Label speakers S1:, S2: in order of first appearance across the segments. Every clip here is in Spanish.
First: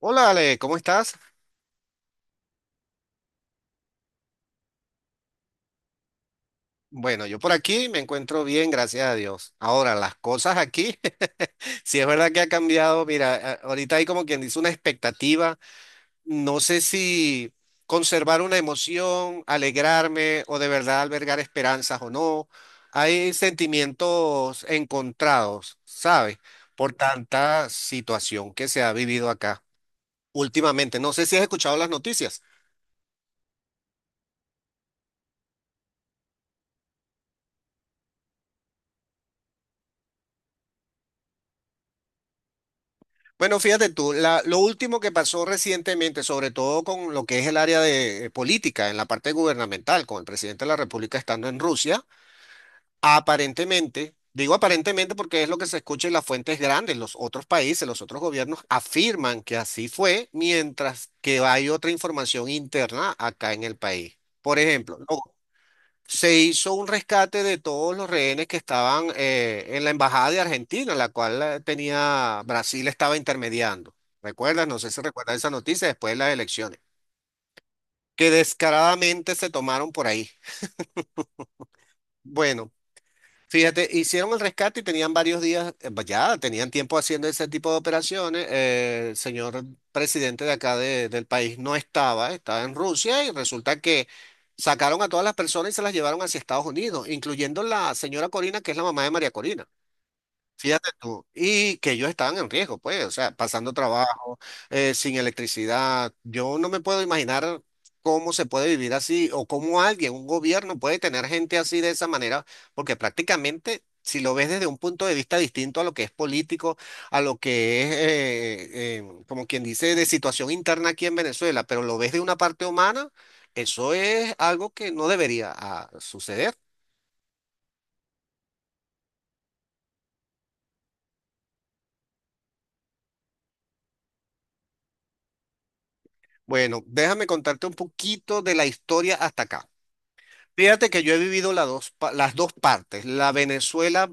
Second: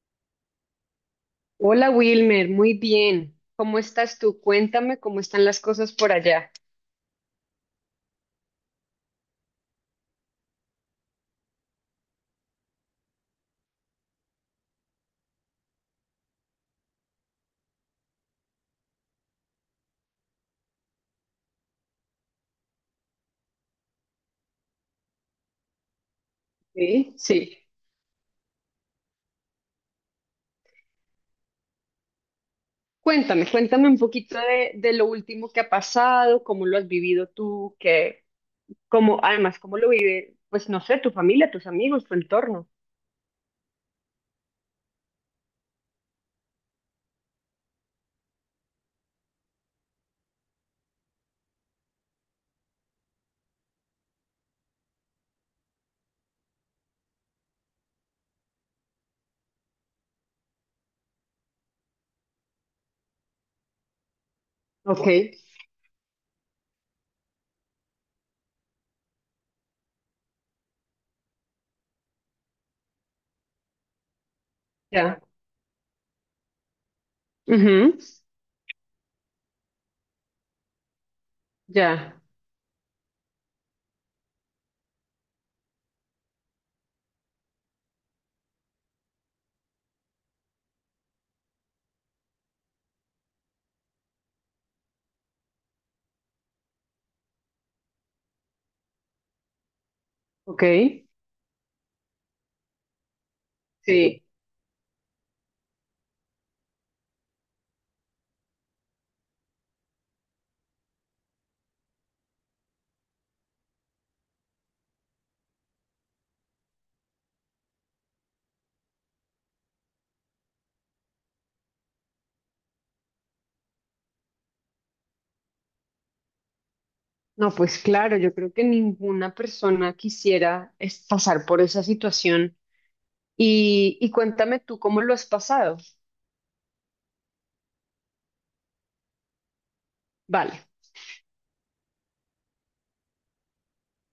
S1: Hola Ale, ¿cómo estás?
S2: Hola Wilmer, muy bien. ¿Cómo estás tú? Cuéntame cómo están las cosas por allá.
S1: Bueno, yo por aquí me encuentro bien, gracias a Dios. Ahora, las cosas aquí, si es verdad que ha cambiado, mira, ahorita hay como quien dice una expectativa, no sé si conservar una emoción, alegrarme o de verdad albergar esperanzas o no. Hay sentimientos encontrados, ¿sabes? Por
S2: Sí, sí.
S1: tanta situación que se ha vivido acá últimamente. No sé si has escuchado las noticias.
S2: Cuéntame, cuéntame un poquito de lo último que ha pasado, cómo lo has vivido tú, cómo, además, cómo lo vive, pues no sé, tu familia, tus amigos, tu entorno.
S1: Bueno, fíjate tú, lo último que pasó recientemente, sobre todo con lo que es el área de política, en la parte gubernamental, con el presidente de la República estando en Rusia, aparentemente. Digo aparentemente porque es lo que se escucha en las fuentes grandes, los otros países, los otros gobiernos afirman que así fue, mientras que hay otra información interna acá en el país. Por ejemplo,
S2: Ok,
S1: se hizo un rescate de todos los rehenes que estaban en la embajada de Argentina, la cual tenía Brasil estaba intermediando. ¿Recuerdas? No sé si
S2: ya,
S1: recuerdas esa noticia después de las elecciones,
S2: ujú,
S1: que descaradamente se tomaron por ahí.
S2: ya,
S1: Bueno. Fíjate, hicieron el rescate y tenían varios días, pues ya tenían tiempo haciendo ese tipo de operaciones. El señor presidente de acá del país no estaba, estaba en Rusia y resulta que sacaron a todas las personas y se las llevaron hacia Estados Unidos, incluyendo la señora Corina, que es la mamá de María Corina.
S2: ok.
S1: Fíjate tú, y que ellos estaban en riesgo, pues, o sea, pasando
S2: Sí.
S1: trabajo, sin electricidad. Yo no me puedo imaginar cómo se puede vivir así o cómo alguien, un gobierno puede tener gente así de esa manera, porque prácticamente, si lo ves desde un punto de vista distinto a lo que es político, a lo que es, como quien dice, de situación interna aquí en Venezuela, pero lo ves de una parte humana, eso es algo que no debería suceder.
S2: No, pues claro, yo creo que ninguna persona quisiera es pasar por esa situación. Y cuéntame tú cómo lo has pasado.
S1: Bueno, déjame contarte un poquito de la historia hasta acá.
S2: Vale.
S1: Fíjate que yo he vivido las dos, las dos partes. La Venezuela,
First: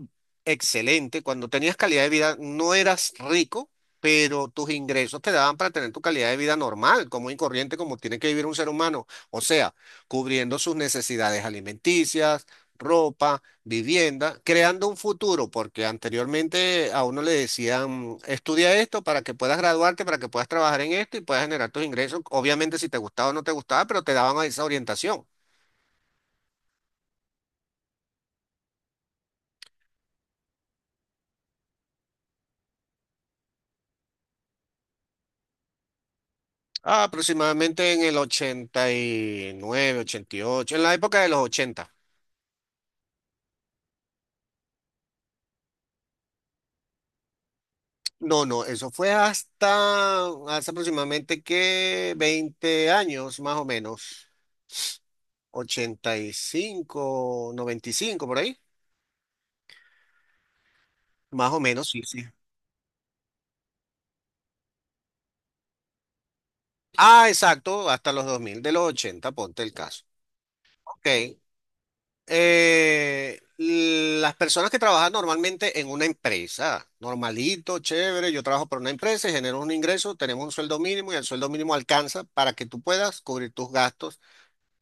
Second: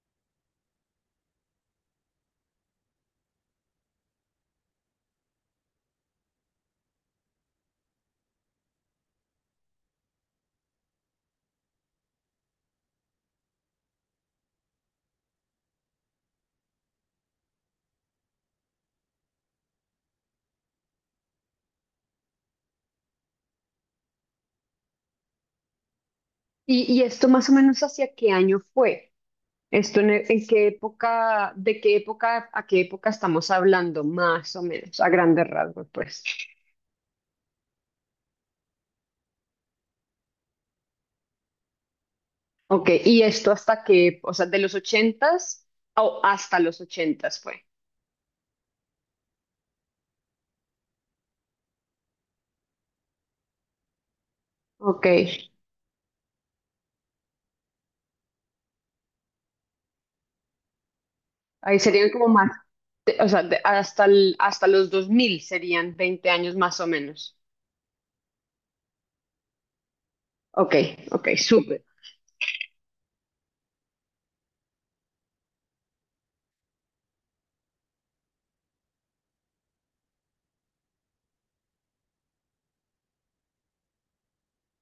S1: excelente. Cuando tenías calidad de vida, no eras rico, pero tus ingresos te daban para tener tu calidad de vida normal, como y corriente, como tiene que vivir un ser humano. O sea, cubriendo sus necesidades alimenticias, ropa, vivienda, creando un futuro, porque anteriormente a uno le decían, estudia esto para que puedas graduarte, para que puedas trabajar en esto y puedas generar tus ingresos. Obviamente, si te gustaba o no te gustaba, pero te daban esa orientación.
S2: ¿Y esto más o menos hacia qué año fue? ¿Esto en qué época, de qué época a qué época estamos hablando, más o menos, a grandes rasgos, pues?
S1: Ah, aproximadamente en el 80 89, 88, en la época de los 80.
S2: Ok, ¿y esto hasta qué, o sea, de los ochentas o hasta los ochentas fue?
S1: No, no, eso fue hasta hace aproximadamente que 20 años, más o menos.
S2: Ok,
S1: 85, 95 por ahí. Más o
S2: ahí
S1: menos, sí,
S2: serían
S1: sí.
S2: como más, o sea, hasta los 2000 serían 20 años más o
S1: Ah,
S2: menos.
S1: exacto, hasta los 2000 de los 80, ponte el caso.
S2: Ok,
S1: Ok.
S2: ok, súper.
S1: Las personas que trabajan normalmente en una empresa, normalito, chévere, yo trabajo para una empresa y genero un ingreso, tenemos un sueldo mínimo y el sueldo mínimo alcanza para que tú puedas cubrir tus gastos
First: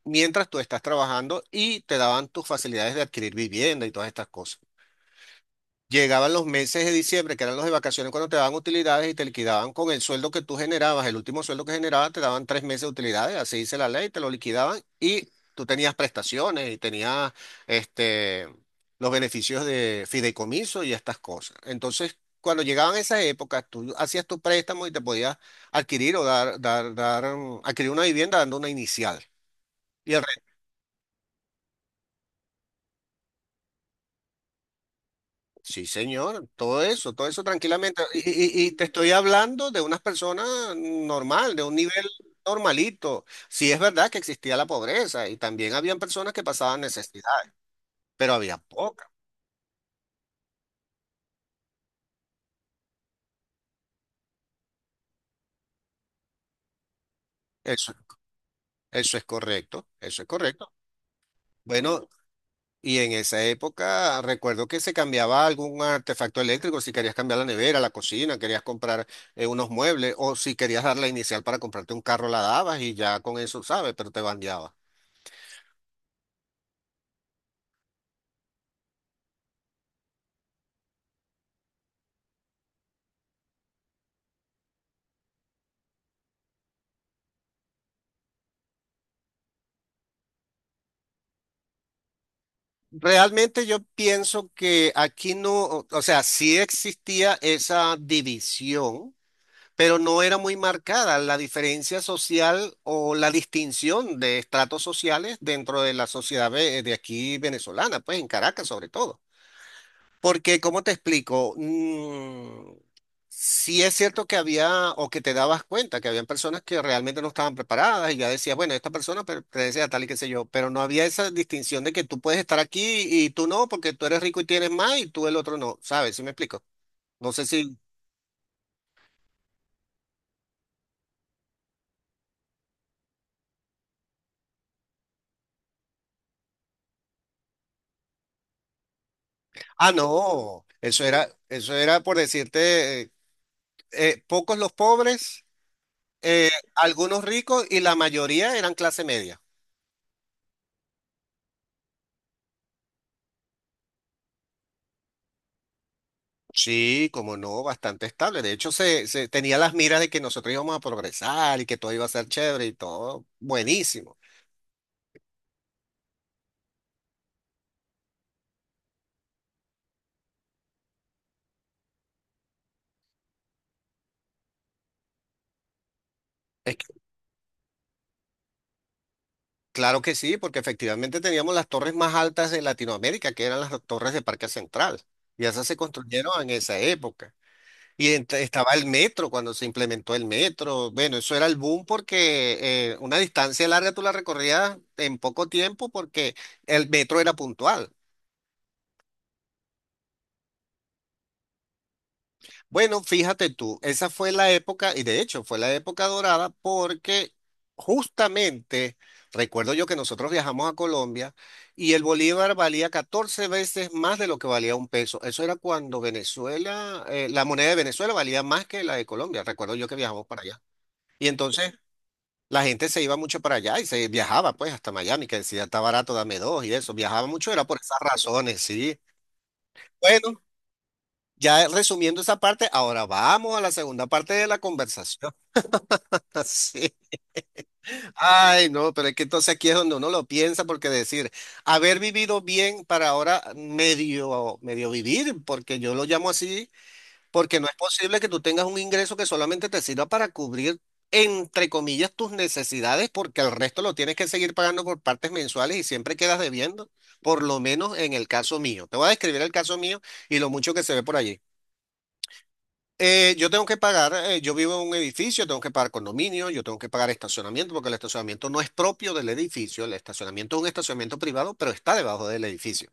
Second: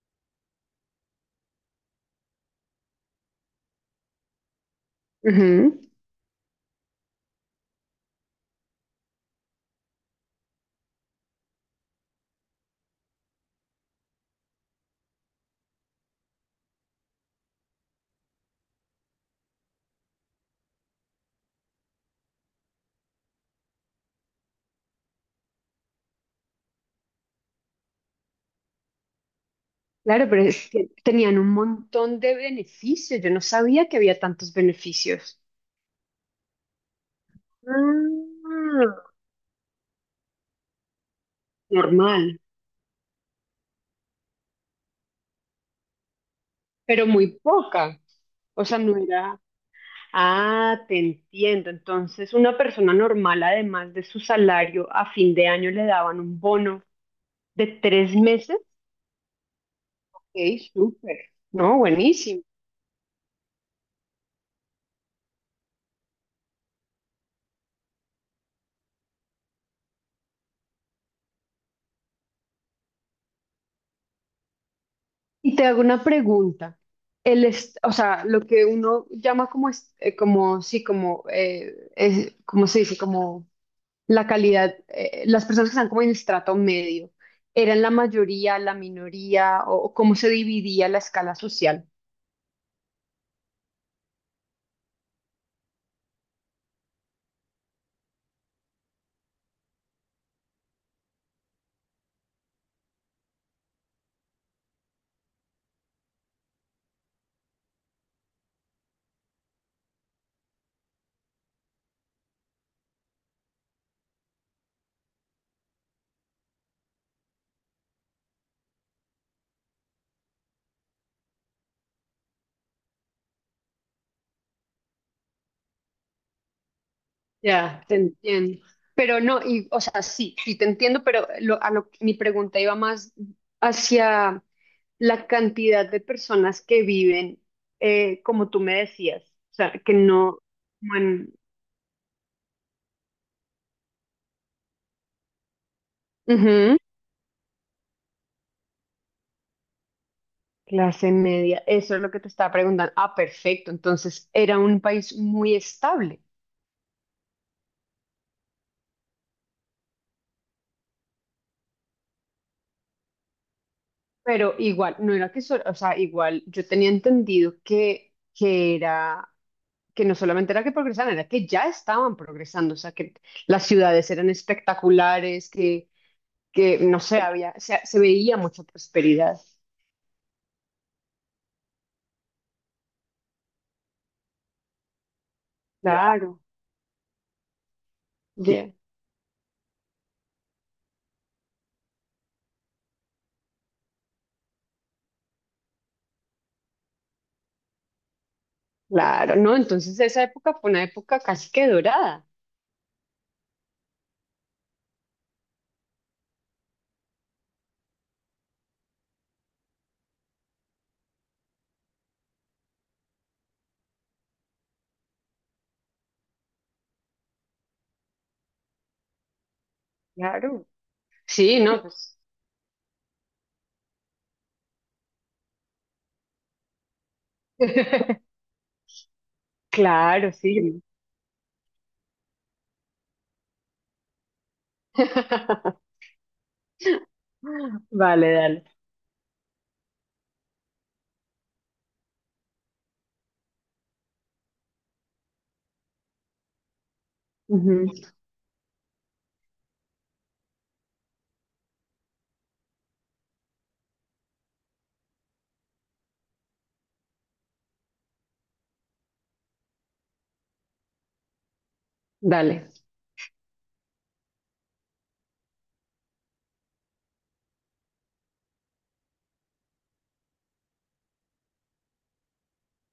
S1: mientras tú estás trabajando y te daban tus facilidades de adquirir vivienda y todas estas cosas.
S2: Ujú.
S1: Llegaban los meses de diciembre, que eran los de vacaciones, cuando te daban utilidades y te liquidaban con el sueldo que tú generabas, el último sueldo que generabas, te daban 3 meses de utilidades, así dice la ley, te lo liquidaban y tú tenías prestaciones y tenías este, los beneficios de fideicomiso y estas cosas. Entonces, cuando llegaban esas épocas, tú hacías tu préstamo y te podías adquirir o adquirir una vivienda dando una inicial. Y el
S2: Claro, pero es que tenían un montón de beneficios. Yo no sabía que había tantos beneficios.
S1: Sí, señor, todo eso tranquilamente. Y, y te
S2: Ah,
S1: estoy hablando de unas personas normal, de un nivel
S2: normal,
S1: normalito. Sí es verdad que existía la pobreza y también habían personas que pasaban
S2: pero
S1: necesidad,
S2: muy poca.
S1: pero había
S2: O sea, no
S1: poca.
S2: era. Ah, te entiendo. Entonces, una persona normal, además de su salario, a fin de año le daban un bono de
S1: Eso,
S2: tres meses.
S1: eso es correcto, eso es
S2: Ok,
S1: correcto.
S2: súper. No,
S1: Bueno,
S2: buenísimo.
S1: y en esa época recuerdo que se cambiaba algún artefacto eléctrico, si querías cambiar la nevera, la cocina, querías comprar unos muebles o si querías dar la inicial para comprarte un carro, la dabas y ya con eso, ¿sabes? Pero te bandeaba.
S2: Y te hago una pregunta. O sea, lo que uno llama como, como sí, como, ¿cómo se dice? Como la calidad, las personas que están como en el estrato medio, ¿eran la mayoría, la minoría o, cómo se dividía la escala social?
S1: Realmente yo pienso que aquí no, o sea, sí existía esa división, pero no era muy marcada la diferencia social o la distinción de estratos sociales dentro de la sociedad de aquí venezolana, pues en Caracas sobre todo. Porque, ¿cómo te explico? Sí es cierto que había, o que te dabas cuenta, que habían personas que realmente no estaban preparadas y ya decías, bueno, esta persona pertenece a tal y qué sé yo, pero no había esa distinción de que tú puedes estar aquí y tú no, porque tú eres rico y tienes más y tú el otro no, ¿sabes? ¿Sí me explico? No sé si...
S2: Ya, te entiendo. Pero no, y, o sea, sí, sí te entiendo, pero mi pregunta iba más hacia la cantidad de personas que viven, como tú me decías, o sea,
S1: Ah,
S2: que no,
S1: no,
S2: como en-
S1: eso era por decirte, pocos los pobres, eh,
S2: ujú,
S1: algunos ricos y la mayoría eran clase media.
S2: clase media, eso es lo que te estaba preguntando. Ah, perfecto, entonces era un país muy estable.
S1: Sí, como no, bastante estable. De hecho, se tenía las miras de que nosotros íbamos a progresar y que todo iba a ser chévere y todo buenísimo.
S2: Pero igual, no era que solo, o sea, igual yo tenía entendido que, era, que no solamente era que progresaban, era que ya estaban progresando, o sea, que las ciudades eran espectaculares,
S1: Es
S2: que no
S1: que-
S2: sé, había, se veía mucha prosperidad.
S1: claro que sí, porque efectivamente teníamos las torres más altas de Latinoamérica, que eran las torres de Parque Central, y esas se construyeron
S2: Claro,
S1: en esa época.
S2: ya,
S1: Estaba el metro cuando se implementó el metro. Bueno, eso era el boom porque una distancia larga tú la recorrías en poco tiempo porque el metro era puntual.
S2: claro, ¿no? Entonces esa época fue una época casi que dorada.
S1: Bueno, fíjate tú, esa fue la época, y de hecho fue la época dorada porque justamente recuerdo yo que nosotros viajamos a Colombia y el bolívar valía 14 veces más de lo que valía un peso. Eso era cuando Venezuela, la moneda de Venezuela valía más que la de Colombia. Recuerdo yo que viajamos para allá.
S2: Claro.
S1: Y
S2: Sí,
S1: entonces
S2: ¿no? Pues.
S1: la gente se iba mucho para allá y se viajaba pues hasta Miami, que decía está barato, dame dos y eso. Viajaba mucho, era por esas razones, sí.
S2: Claro,
S1: Bueno.
S2: sí.
S1: Ya resumiendo esa parte, ahora vamos a la segunda parte de la conversación. Así.
S2: Vale, dale.
S1: Ay, no, pero es que entonces aquí es donde uno lo piensa, porque decir, haber vivido bien para ahora medio, medio vivir, porque yo lo llamo así, porque no es
S2: Ujú.
S1: posible que tú tengas un ingreso que solamente te sirva para cubrir, entre comillas, tus necesidades, porque el resto lo tienes que seguir pagando por partes mensuales y siempre quedas debiendo, por lo menos en el caso mío. Te voy a describir el caso mío y lo mucho que se ve por allí.
S2: Dale.
S1: Yo tengo que pagar, yo vivo en un edificio, tengo que pagar condominio, yo tengo que pagar estacionamiento, porque el estacionamiento no es propio del edificio, el estacionamiento es un estacionamiento privado, pero está debajo del edificio.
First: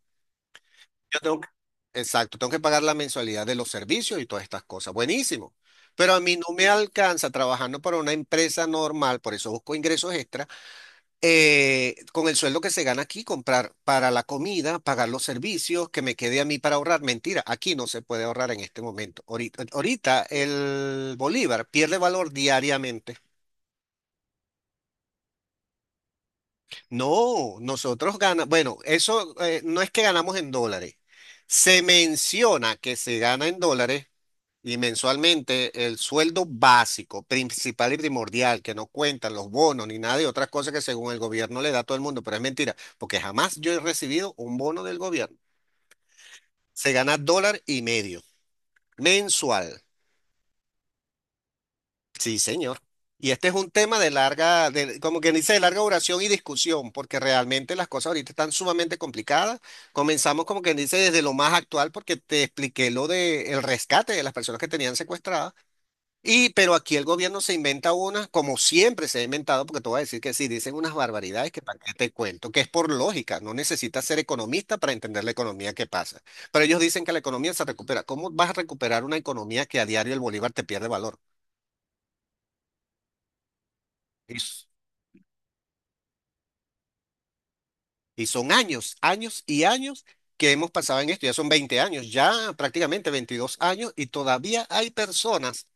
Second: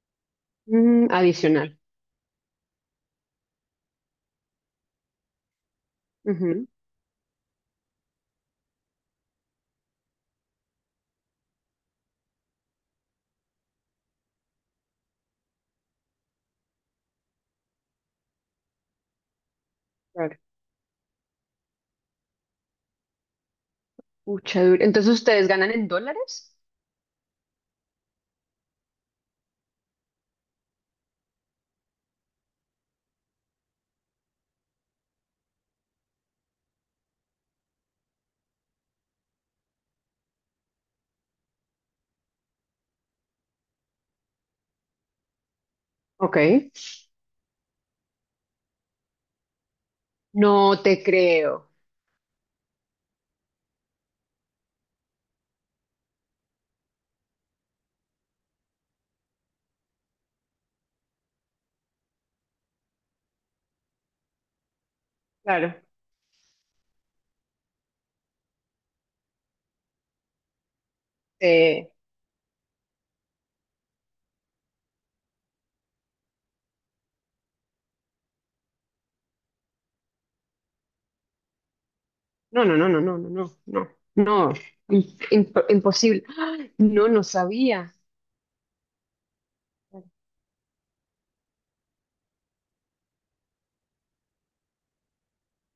S2: Mm,
S1: Yo tengo que-
S2: adicional.
S1: exacto, tengo que pagar la mensualidad de los servicios y todas estas cosas. Buenísimo. Pero a mí no
S2: Ujú,
S1: me alcanza trabajando para una empresa normal, por eso busco ingresos extra con el sueldo que se gana aquí, comprar para la comida, pagar los servicios, que me quede a mí para ahorrar. Mentira, aquí no se puede ahorrar en este momento. Ahorita, ahorita
S2: claro.
S1: el bolívar pierde valor diariamente.
S2: Pucha, duro. Entonces, ¿ustedes ganan en dólares?
S1: No, nosotros ganamos, bueno, eso no es que ganamos en dólares. Se menciona que se gana en dólares. Y mensualmente el sueldo básico, principal y primordial, que no cuentan los bonos ni nada de otras cosas que según el gobierno le da a todo el mundo, pero es mentira, porque jamás yo he recibido un bono del gobierno.
S2: Ok.
S1: Se gana $1,5 mensual.
S2: No te creo.
S1: Sí, señor. Y este es un tema de larga, de, como quien dice, de larga duración y discusión, porque realmente las cosas ahorita están sumamente complicadas. Comenzamos como quien dice desde lo más actual, porque te expliqué lo del rescate de las personas que tenían secuestradas.
S2: Claro.
S1: Y, pero aquí el gobierno se inventa una, como siempre se ha inventado, porque te voy a decir que sí, dicen unas barbaridades que para
S2: Eh,
S1: qué te cuento, que es por lógica, no necesitas ser economista para entender la economía que pasa. Pero ellos dicen que la economía se recupera. ¿Cómo vas a recuperar una economía que a diario el bolívar te pierde valor?
S2: no, no, no, no, no, no, no, no.
S1: Y,
S2: No. ¡Imposible. ¡Ah! No, no sabía.
S1: y son años, años y años que hemos pasado en esto, ya son 20 años, ya prácticamente 22 años, y todavía hay personas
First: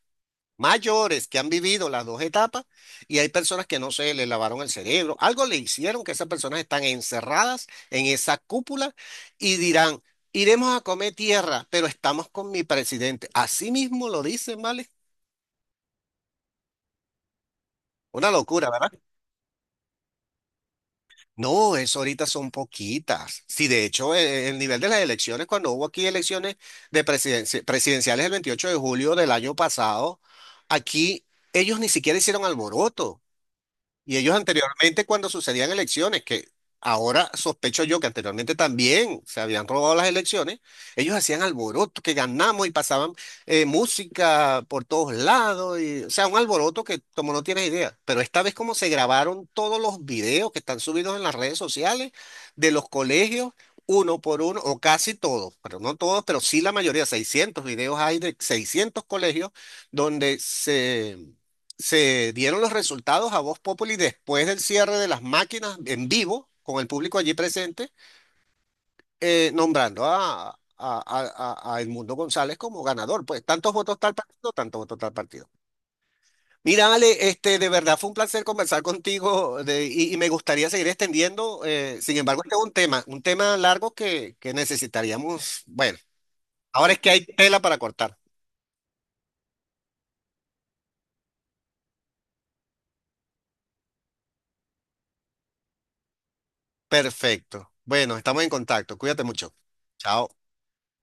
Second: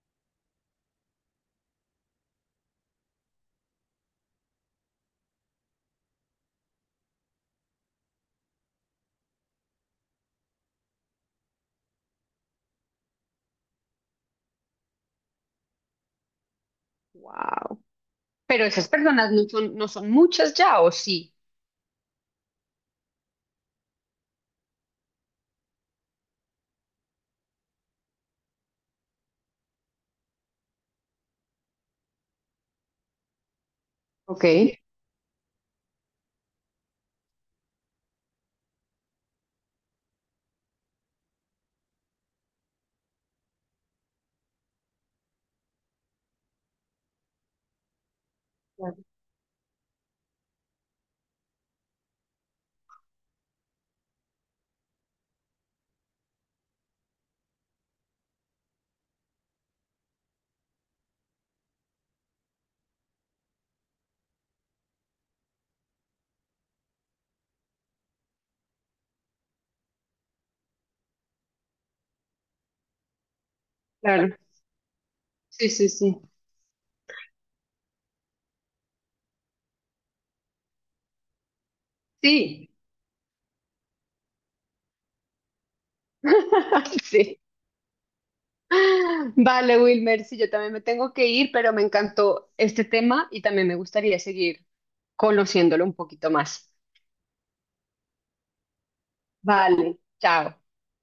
S1: mayores que han vivido las dos etapas y hay personas que no se le lavaron el cerebro, algo le hicieron que esas personas están encerradas en esa cúpula y dirán, iremos a comer tierra, pero estamos con mi presidente. Así mismo lo dicen, ¿vale?
S2: Wow.
S1: Una
S2: Pero
S1: locura,
S2: esas
S1: ¿verdad?
S2: personas no son, muchas ya, ¿o sí?
S1: No, eso ahorita son poquitas. Sí, de hecho, el nivel de las elecciones, cuando hubo aquí elecciones presidenciales el 28 de julio del año pasado, aquí ellos ni siquiera hicieron alboroto. Y ellos
S2: Ok,
S1: anteriormente, cuando sucedían elecciones, que ahora sospecho yo que anteriormente también se habían robado las elecciones, ellos hacían alboroto, que ganamos y pasaban música por todos lados, y, o sea, un alboroto que como no tienes idea. Pero esta vez como se
S2: claro,
S1: grabaron todos los videos que están subidos en las redes sociales de los colegios, uno por uno, o casi todos, pero no todos, pero sí la mayoría, 600 videos hay de 600 colegios donde se dieron los resultados a Voz Populi después del cierre de las máquinas en vivo, con el público allí presente, nombrando a, Edmundo González como ganador. Pues tantos votos tal
S2: claro.
S1: partido, tantos votos tal partido.
S2: Sí, sí, sí.
S1: Mira, Ale, este, de verdad fue un placer conversar contigo y me gustaría seguir extendiendo. Sin embargo, este es
S2: Sí.
S1: un tema largo que necesitaríamos. Bueno, ahora es que hay
S2: Sí.
S1: tela para cortar.
S2: Vale, Wilmer, sí, yo también me tengo que ir, pero me encantó este tema y también me gustaría seguir conociéndolo un poquito más.
S1: Perfecto. Bueno, estamos en contacto. Cuídate mucho.
S2: Vale,
S1: Chao.
S2: chao.